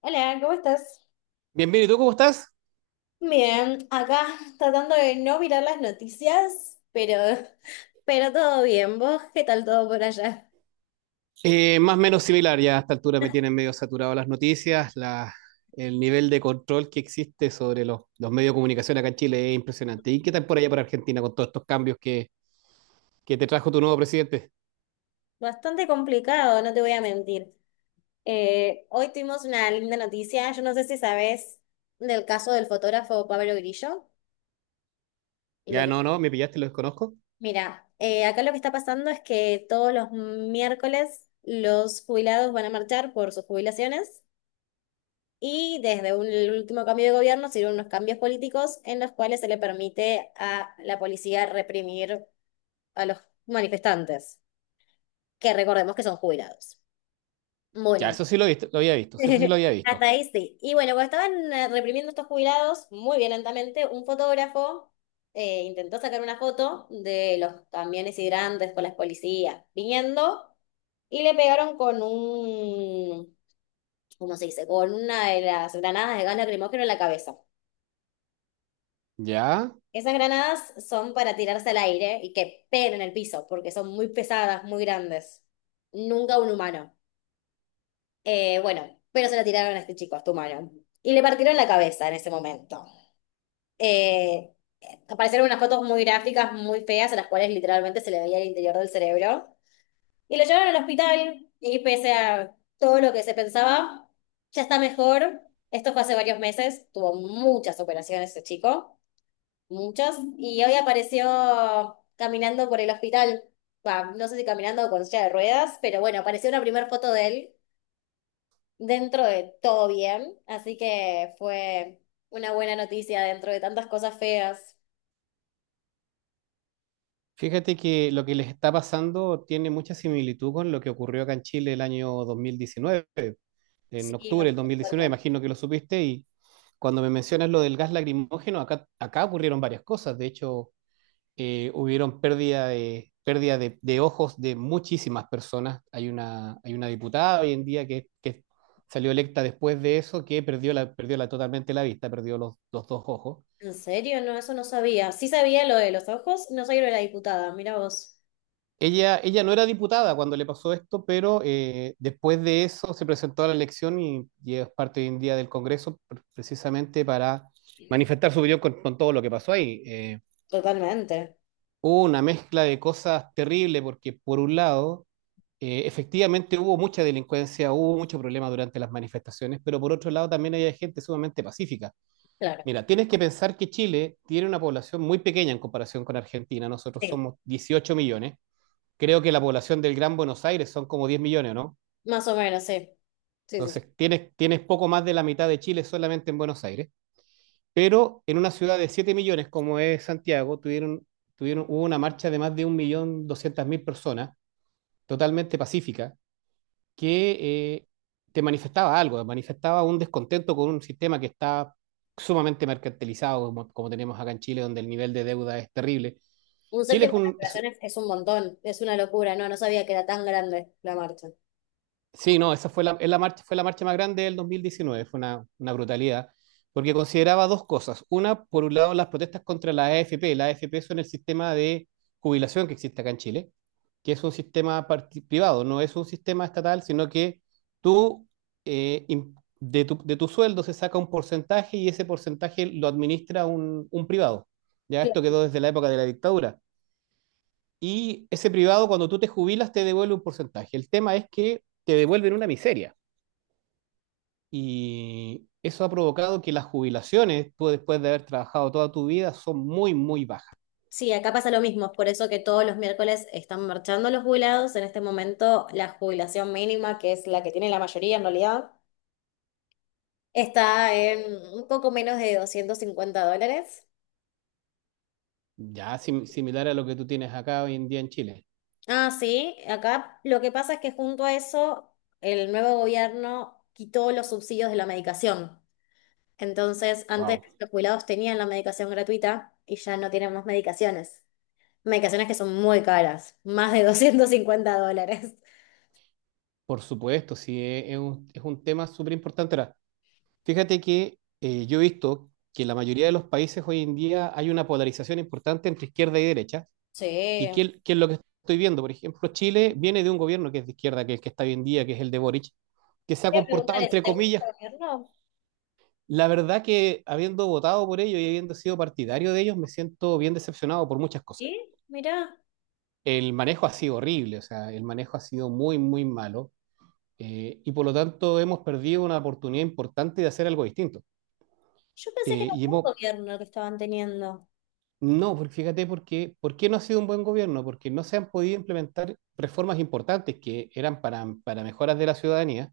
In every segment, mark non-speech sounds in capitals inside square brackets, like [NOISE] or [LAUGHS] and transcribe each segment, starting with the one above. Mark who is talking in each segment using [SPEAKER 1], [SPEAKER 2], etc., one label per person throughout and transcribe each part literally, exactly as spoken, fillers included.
[SPEAKER 1] Hola, ¿cómo estás?
[SPEAKER 2] Bien, bien, ¿y tú cómo estás?
[SPEAKER 1] Bien, acá tratando de no mirar las noticias, pero, [LAUGHS] pero todo bien. ¿Vos qué tal todo por allá?
[SPEAKER 2] Eh, más o menos similar, ya a esta altura me tienen medio saturado las noticias, la- el nivel de control que existe sobre los, los medios de comunicación acá en Chile es impresionante. ¿Y qué tal por allá por Argentina con todos estos cambios que, que te trajo tu nuevo presidente?
[SPEAKER 1] Bastante complicado, no te voy a mentir. Eh, hoy tuvimos una linda noticia, yo no sé si sabés del caso del fotógrafo Pablo Grillo. Y lo
[SPEAKER 2] Ya,
[SPEAKER 1] que...
[SPEAKER 2] no, no, me pillaste, lo desconozco.
[SPEAKER 1] Mira, eh, acá lo que está pasando es que todos los miércoles los jubilados van a marchar por sus jubilaciones. Y desde un- el último cambio de gobierno se dieron unos cambios políticos en los cuales se le permite a la policía reprimir a los manifestantes, que recordemos que son jubilados.
[SPEAKER 2] Ya,
[SPEAKER 1] Bueno,
[SPEAKER 2] eso sí lo, he visto- lo había visto, sí, eso sí lo
[SPEAKER 1] [LAUGHS]
[SPEAKER 2] había
[SPEAKER 1] hasta
[SPEAKER 2] visto.
[SPEAKER 1] ahí sí. Y bueno, cuando estaban eh, reprimiendo estos jubilados, muy violentamente, un fotógrafo eh, intentó sacar una foto de los camiones hidrantes con las policías viniendo y le pegaron con un, ¿cómo se dice? Con una de las granadas de gas lacrimógeno en la cabeza.
[SPEAKER 2] Ya,
[SPEAKER 1] Esas granadas son para tirarse al aire y que peguen en el piso, porque son muy pesadas, muy grandes. Nunca un humano. Eh, bueno, pero se la tiraron a este chico, a este humano. Y le partieron la cabeza en ese momento. Eh, Aparecieron unas fotos muy gráficas, muy feas, a las cuales literalmente se le veía el interior del cerebro. Y lo llevaron al hospital y pese a todo lo que se pensaba, ya está mejor. Esto fue hace varios meses, tuvo muchas operaciones ese chico. Muchos. Y hoy apareció caminando por el hospital. Bah, no sé si caminando o con silla de ruedas, pero bueno, apareció una primera foto de él dentro de todo bien. Así que fue una buena noticia dentro de tantas cosas feas.
[SPEAKER 2] fíjate que lo que les está pasando tiene mucha similitud con lo que ocurrió acá en Chile el año dos mil diecinueve. En
[SPEAKER 1] Sí, me
[SPEAKER 2] octubre del dos mil diecinueve,
[SPEAKER 1] preocuparon.
[SPEAKER 2] imagino que lo supiste, y cuando me mencionas lo del gas lacrimógeno, acá, acá ocurrieron varias cosas. De hecho, eh, hubieron pérdida de, pérdida de, de ojos de muchísimas personas. Hay una, hay una diputada hoy en día que, que salió electa después de eso, que perdió, la, perdió la, totalmente la vista, perdió los, los dos ojos.
[SPEAKER 1] ¿En serio? No, eso no sabía. Sí sabía lo de los ojos, no sabía lo de la diputada. Mira vos.
[SPEAKER 2] Ella, ella no era diputada cuando le pasó esto, pero eh, después de eso se presentó a la elección y, y es parte hoy en día del Congreso pre- precisamente para manifestar su opinión con, con todo lo que pasó ahí. Eh,
[SPEAKER 1] Totalmente.
[SPEAKER 2] hubo una mezcla de cosas terribles porque por un lado, eh, efectivamente hubo mucha delincuencia, hubo mucho problema durante las manifestaciones, pero por otro lado también había gente sumamente pacífica.
[SPEAKER 1] Claro.
[SPEAKER 2] Mira, tienes que pensar que Chile tiene una población muy pequeña en comparación con Argentina, nosotros
[SPEAKER 1] Sí.
[SPEAKER 2] somos dieciocho millones, creo que la población del Gran Buenos Aires son como diez millones, ¿no?
[SPEAKER 1] Más o menos, sí. Sí, sí, sí.
[SPEAKER 2] Entonces, tienes, tienes poco más de la mitad de Chile solamente en Buenos Aires, pero en una ciudad de siete millones como es Santiago, tuvieron, tuvieron, hubo una marcha de más de un millón doscientas mil personas, totalmente pacífica, que eh, te manifestaba algo, manifestaba un descontento con un sistema que está sumamente mercantilizado, como, como tenemos acá en Chile, donde el nivel de deuda es terrible.
[SPEAKER 1] Un
[SPEAKER 2] Chile es
[SPEAKER 1] séptimo de las
[SPEAKER 2] un, es,
[SPEAKER 1] operaciones es un montón. Es una locura. No, no sabía que era tan grande la marcha.
[SPEAKER 2] Sí, no, esa fue la, es la marcha, fue la marcha más grande del dos mil diecinueve, fue una, una brutalidad, porque consideraba dos cosas. Una, por un lado, las protestas contra la A F P. La A F P son el sistema de jubilación que existe acá en Chile, que es un sistema parti- privado, no es un sistema estatal, sino que tú, eh, im- de tu, de tu sueldo se saca un porcentaje y ese porcentaje lo administra un, un privado. Ya esto quedó desde la época de la dictadura. Y ese privado, cuando tú te jubilas, te devuelve un porcentaje. El tema es que te devuelven una miseria. Y eso ha provocado que las jubilaciones, tú después de haber trabajado toda tu vida, son muy, muy bajas.
[SPEAKER 1] Sí, acá pasa lo mismo, es por eso que todos los miércoles están marchando los jubilados. En este momento, la jubilación mínima, que es la que tiene la mayoría en realidad, está en un poco menos de doscientos cincuenta dólares.
[SPEAKER 2] Ya sim- similar a lo que tú tienes acá hoy en día en Chile.
[SPEAKER 1] Ah, sí, acá lo que pasa es que junto a eso, el nuevo gobierno quitó los subsidios de la medicación. Entonces, antes
[SPEAKER 2] Wow.
[SPEAKER 1] los jubilados tenían la medicación gratuita y ya no tienen más medicaciones. Medicaciones que son muy caras, más de doscientos cincuenta dólares.
[SPEAKER 2] Por supuesto, sí, es es un, es un tema súper importante. Ahora, fíjate que eh, yo he visto que en la mayoría de los países hoy en día hay una polarización importante entre izquierda y derecha. ¿Y
[SPEAKER 1] Sí,
[SPEAKER 2] qué, es qué es lo que estoy viendo? Por ejemplo, Chile viene de un gobierno que es de izquierda, que es el que está hoy en día, que es el de Boric, que se ha
[SPEAKER 1] Voy a
[SPEAKER 2] comportado,
[SPEAKER 1] preguntar eso,
[SPEAKER 2] entre
[SPEAKER 1] ¿te gusta
[SPEAKER 2] comillas.
[SPEAKER 1] el gobierno?
[SPEAKER 2] La verdad que habiendo votado por ellos y habiendo sido partidario de ellos, me siento bien decepcionado por muchas cosas.
[SPEAKER 1] ¿Sí? Mirá,
[SPEAKER 2] El manejo ha sido horrible, o sea, el manejo ha sido muy, muy malo, eh, y por lo tanto hemos perdido una oportunidad importante de hacer algo distinto.
[SPEAKER 1] yo pensé que
[SPEAKER 2] Eh,
[SPEAKER 1] era
[SPEAKER 2] y
[SPEAKER 1] un buen
[SPEAKER 2] hemos,
[SPEAKER 1] gobierno que estaban teniendo.
[SPEAKER 2] no, porque fíjate, porque, ¿por qué no ha sido un buen gobierno? Porque no se han podido implementar reformas importantes que eran para, para mejoras de la ciudadanía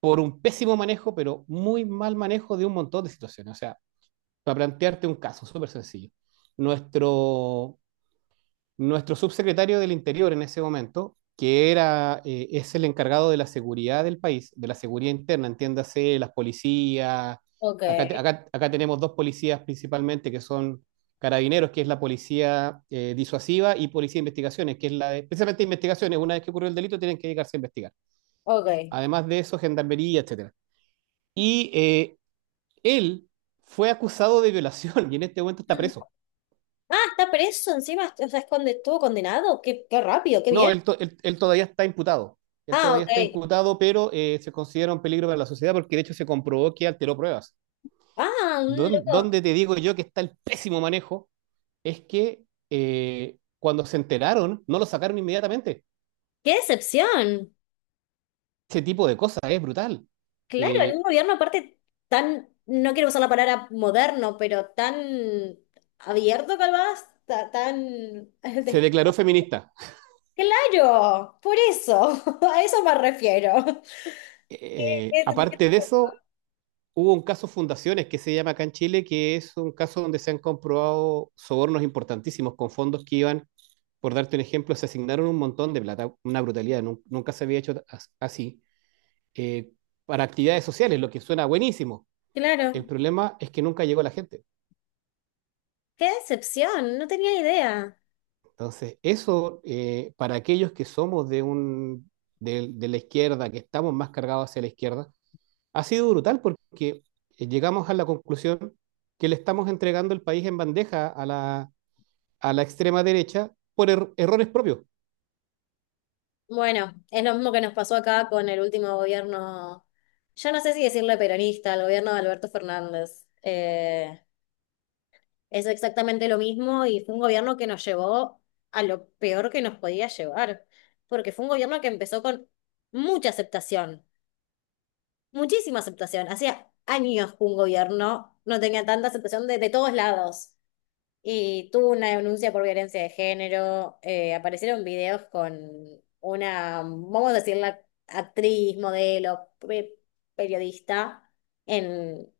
[SPEAKER 2] por un pésimo manejo, pero muy mal manejo de un montón de situaciones. O sea, para plantearte un caso súper sencillo. Nuestro, nuestro subsecretario del Interior en ese momento, que era, eh, es el encargado de la seguridad del país, de la seguridad interna, entiéndase, las policías.
[SPEAKER 1] Ok,
[SPEAKER 2] Acá, te- acá- acá tenemos dos policías principalmente que son carabineros, que es la policía eh, disuasiva, y policía de investigaciones, que es la de, precisamente investigaciones, una vez que ocurrió el delito tienen que dedicarse a investigar.
[SPEAKER 1] ok.
[SPEAKER 2] Además de eso, gendarmería, etcétera. Y eh, él fue acusado de violación [LAUGHS] y en este momento está
[SPEAKER 1] Mm.
[SPEAKER 2] preso.
[SPEAKER 1] Ah, está preso encima, o sea, es conde- estuvo condenado. Qué, qué rápido, qué
[SPEAKER 2] No,
[SPEAKER 1] bien.
[SPEAKER 2] él, to- él- él todavía está imputado. Él
[SPEAKER 1] Ah,
[SPEAKER 2] todavía está
[SPEAKER 1] ok.
[SPEAKER 2] imputado, pero eh, se considera un peligro para la sociedad porque de hecho se comprobó que alteró pruebas.
[SPEAKER 1] Ah, un
[SPEAKER 2] Don-
[SPEAKER 1] loco.
[SPEAKER 2] donde te digo yo que está el pésimo manejo es que eh, cuando se enteraron, no lo sacaron inmediatamente.
[SPEAKER 1] Qué decepción.
[SPEAKER 2] Ese tipo de cosas es brutal.
[SPEAKER 1] Claro, en un
[SPEAKER 2] Eh,
[SPEAKER 1] gobierno aparte tan, no quiero usar la palabra moderno, pero tan abierto calvás, tan... [LAUGHS]
[SPEAKER 2] se
[SPEAKER 1] de-
[SPEAKER 2] declaró feminista.
[SPEAKER 1] Claro, por eso, [LAUGHS] a eso me refiero.
[SPEAKER 2] Eh, aparte de
[SPEAKER 1] [LAUGHS]
[SPEAKER 2] eso, hubo un caso Fundaciones que se llama acá en Chile, que es un caso donde se han comprobado sobornos importantísimos con fondos que iban, por darte un ejemplo, se asignaron un montón de plata, una brutalidad, nun- nunca se había hecho as- así, eh, para actividades sociales, lo que suena buenísimo. El
[SPEAKER 1] Claro,
[SPEAKER 2] problema es que nunca llegó la gente.
[SPEAKER 1] qué decepción, no tenía idea.
[SPEAKER 2] Entonces, eso eh, para aquellos que somos de, un, de, de la izquierda, que estamos más cargados hacia la izquierda, ha sido brutal porque eh, llegamos a la conclusión que le estamos entregando el país en bandeja a la, a la extrema derecha por er- errores propios.
[SPEAKER 1] Bueno, es lo mismo que nos pasó acá con el último gobierno, yo no sé si decirle peronista, el gobierno de Alberto Fernández. Eh, es exactamente lo mismo y fue un gobierno que nos llevó a lo peor que nos podía llevar, porque fue un gobierno que empezó con mucha aceptación, muchísima aceptación. Hacía años que un gobierno no tenía tanta aceptación de, de todos lados. Y tuvo una denuncia por violencia de género. Eh, aparecieron videos con una, vamos a decirla, actriz, modelo, pe- periodista en,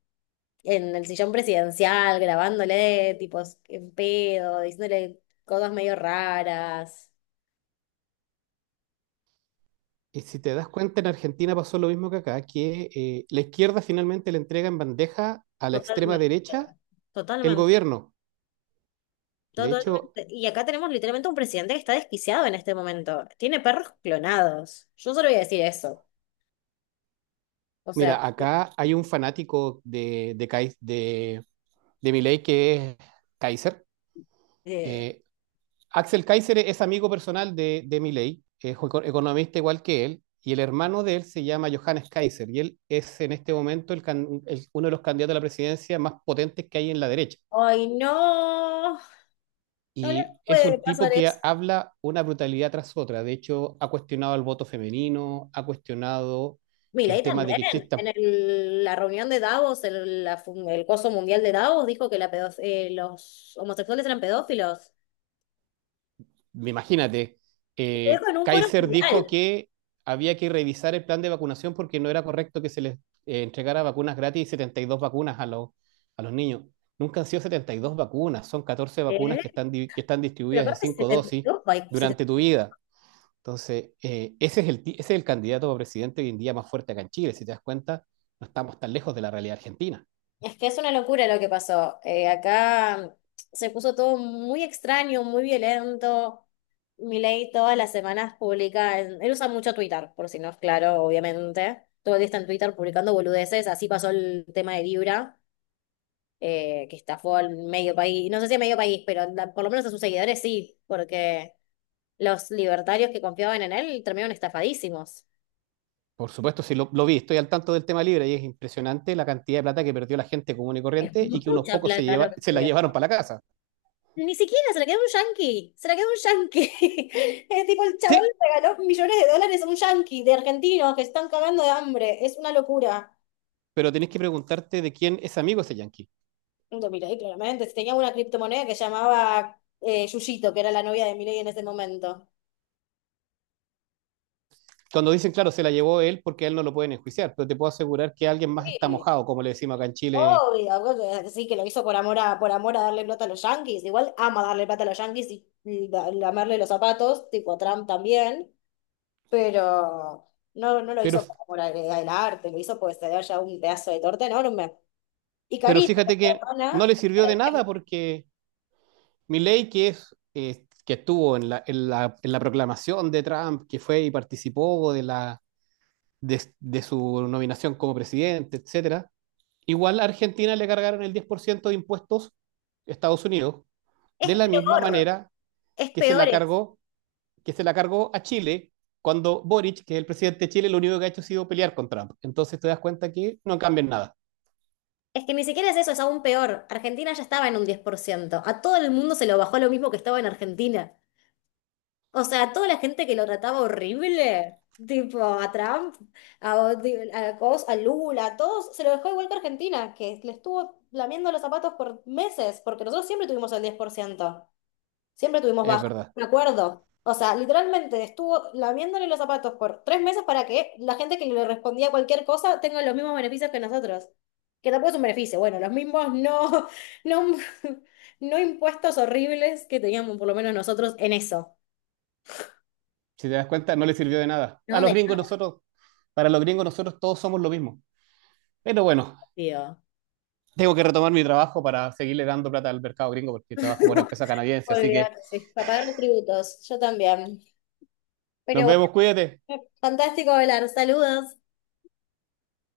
[SPEAKER 1] en el sillón presidencial, grabándole tipos en pedo, diciéndole cosas medio raras.
[SPEAKER 2] Y si te das cuenta, en Argentina pasó lo mismo que acá, que eh, la izquierda finalmente le entrega en bandeja a la extrema
[SPEAKER 1] Totalmente,
[SPEAKER 2] derecha el
[SPEAKER 1] totalmente,
[SPEAKER 2] gobierno. De hecho,
[SPEAKER 1] totalmente. Y acá tenemos literalmente un presidente que está desquiciado en este momento. Tiene perros clonados. Yo solo voy a decir eso. O sea,
[SPEAKER 2] mira, acá hay un fanático de, de, Kai- de, de Milei que es Kaiser.
[SPEAKER 1] eh,
[SPEAKER 2] Eh, Axel Kaiser es amigo personal de, de Milei, es eco- economista igual que él, y el hermano de él se llama Johannes Kaiser, y él es en este momento el can- el- uno de los candidatos a la presidencia más potentes que hay en la derecha.
[SPEAKER 1] ay, no, no le
[SPEAKER 2] Y es
[SPEAKER 1] puede
[SPEAKER 2] un tipo
[SPEAKER 1] pasar
[SPEAKER 2] que
[SPEAKER 1] eso.
[SPEAKER 2] habla una brutalidad tras otra. De hecho, ha cuestionado el voto femenino, ha cuestionado el
[SPEAKER 1] Milei
[SPEAKER 2] tema de
[SPEAKER 1] también,
[SPEAKER 2] que
[SPEAKER 1] en
[SPEAKER 2] exista.
[SPEAKER 1] el- la reunión de Davos, el, la fu- el coso mundial de Davos, dijo que la pedof- eh, los homosexuales eran pedófilos.
[SPEAKER 2] Imagínate,
[SPEAKER 1] Y lo
[SPEAKER 2] eh,
[SPEAKER 1] dijo en un foro
[SPEAKER 2] Kaiser dijo
[SPEAKER 1] mundial.
[SPEAKER 2] que había que revisar el plan de vacunación porque no era correcto que se les eh, entregara vacunas gratis y setenta y dos vacunas a los, a los niños. Nunca han sido setenta y dos vacunas, son catorce vacunas
[SPEAKER 1] ¿Eh?
[SPEAKER 2] que están, di- que están
[SPEAKER 1] Pero
[SPEAKER 2] distribuidas en
[SPEAKER 1] aparte,
[SPEAKER 2] cinco
[SPEAKER 1] setenta y
[SPEAKER 2] dosis
[SPEAKER 1] dos?
[SPEAKER 2] durante tu vida. Entonces, eh, ese, es el, ti- ese es el candidato a presidente hoy en día más fuerte acá en Chile. Si te das cuenta, no estamos tan lejos de la realidad argentina.
[SPEAKER 1] Es que es una locura lo que pasó. Eh, acá mm, se puso todo muy extraño, muy violento. Milei todas las semanas publica, en- él usa mucho Twitter, por si no es claro, obviamente. Todo el día está en Twitter publicando boludeces. Así pasó el tema de Libra, eh, que estafó al medio país. No sé si a medio país, pero la- por lo menos a sus seguidores sí, porque los libertarios que confiaban en él terminaron estafadísimos.
[SPEAKER 2] Por supuesto, sí lo, lo vi, estoy al tanto del tema libre y es impresionante la cantidad de plata que perdió la gente común y
[SPEAKER 1] Es
[SPEAKER 2] corriente y que unos
[SPEAKER 1] mucha
[SPEAKER 2] pocos se,
[SPEAKER 1] plata lo
[SPEAKER 2] lleva,
[SPEAKER 1] que
[SPEAKER 2] se la
[SPEAKER 1] estudió.
[SPEAKER 2] llevaron para la casa.
[SPEAKER 1] Ni siquiera, se la quedó un yanqui, se la quedó un yanqui. [LAUGHS] Es tipo, el chaval
[SPEAKER 2] Sí,
[SPEAKER 1] le regaló millones de dólares a un yanqui de argentinos que están cagando de hambre. Es una locura.
[SPEAKER 2] pero tenés que preguntarte de quién es amigo ese yanqui.
[SPEAKER 1] No te miré, claramente. Si tenía una criptomoneda que llamaba eh, Yuyito, que era la novia de Milei en ese momento.
[SPEAKER 2] Cuando dicen, claro, se la llevó él porque a él no lo pueden enjuiciar, pero te puedo asegurar que alguien más está
[SPEAKER 1] Sí,
[SPEAKER 2] mojado, como le decimos acá en Chile.
[SPEAKER 1] obvio, bueno, sí, que lo hizo por amor a, por amor a darle plata a los yanquis. Igual ama darle plata a los yanquis y, y la- lamerle los zapatos, tipo a Trump también, pero... No, no lo
[SPEAKER 2] Pero,
[SPEAKER 1] hizo por amor al, al arte, lo hizo porque se haya un pedazo de torta enorme. Y
[SPEAKER 2] pero
[SPEAKER 1] Carita,
[SPEAKER 2] fíjate
[SPEAKER 1] la
[SPEAKER 2] que no
[SPEAKER 1] hermana,
[SPEAKER 2] le sirvió de nada porque Milei, que es, eh, que estuvo en la, en la, en la proclamación de Trump, que fue y participó de la, de, de su nominación como presidente, etcétera. Igual a Argentina le cargaron el diez por ciento de impuestos Estados Unidos,
[SPEAKER 1] es
[SPEAKER 2] de la misma
[SPEAKER 1] peor,
[SPEAKER 2] manera
[SPEAKER 1] es
[SPEAKER 2] que se
[SPEAKER 1] peor.
[SPEAKER 2] la
[SPEAKER 1] Es
[SPEAKER 2] cargó, que se la cargó a Chile cuando Boric, que es el presidente de Chile, lo único que ha hecho ha sido pelear con Trump. Entonces te das cuenta que no cambian nada,
[SPEAKER 1] Es que ni siquiera es eso, es aún peor. Argentina ya estaba en un diez por ciento, a todo el mundo se lo bajó lo mismo que estaba en Argentina. O sea, a toda la gente que lo trataba horrible, tipo a Trump, a, a Cos, a Lula, a todos, se lo dejó igual que Argentina, que le estuvo lamiendo los zapatos por meses, porque nosotros siempre tuvimos el diez por ciento. Siempre tuvimos
[SPEAKER 2] es
[SPEAKER 1] baja,
[SPEAKER 2] verdad.
[SPEAKER 1] me acuerdo. O sea, literalmente estuvo lamiéndole los zapatos por tres meses para que la gente que le respondía cualquier cosa tenga los mismos beneficios que nosotros. Que tampoco es un beneficio, bueno, los mismos no, no, [LAUGHS] no impuestos horribles que teníamos por lo menos nosotros en eso.
[SPEAKER 2] Si te das cuenta, no le sirvió de nada. A
[SPEAKER 1] No,
[SPEAKER 2] los
[SPEAKER 1] de
[SPEAKER 2] gringos
[SPEAKER 1] nada,
[SPEAKER 2] nosotros, para los gringos nosotros todos somos lo mismo. Pero bueno,
[SPEAKER 1] tío.
[SPEAKER 2] tengo que retomar mi trabajo para seguirle dando plata al mercado gringo porque trabajo por
[SPEAKER 1] [LAUGHS]
[SPEAKER 2] empresa canadiense. Así que
[SPEAKER 1] Olvídate, sí. Para pagar los tributos, yo también.
[SPEAKER 2] nos
[SPEAKER 1] Pero bueno,
[SPEAKER 2] vemos, cuídate.
[SPEAKER 1] fantástico hablar. Saludos.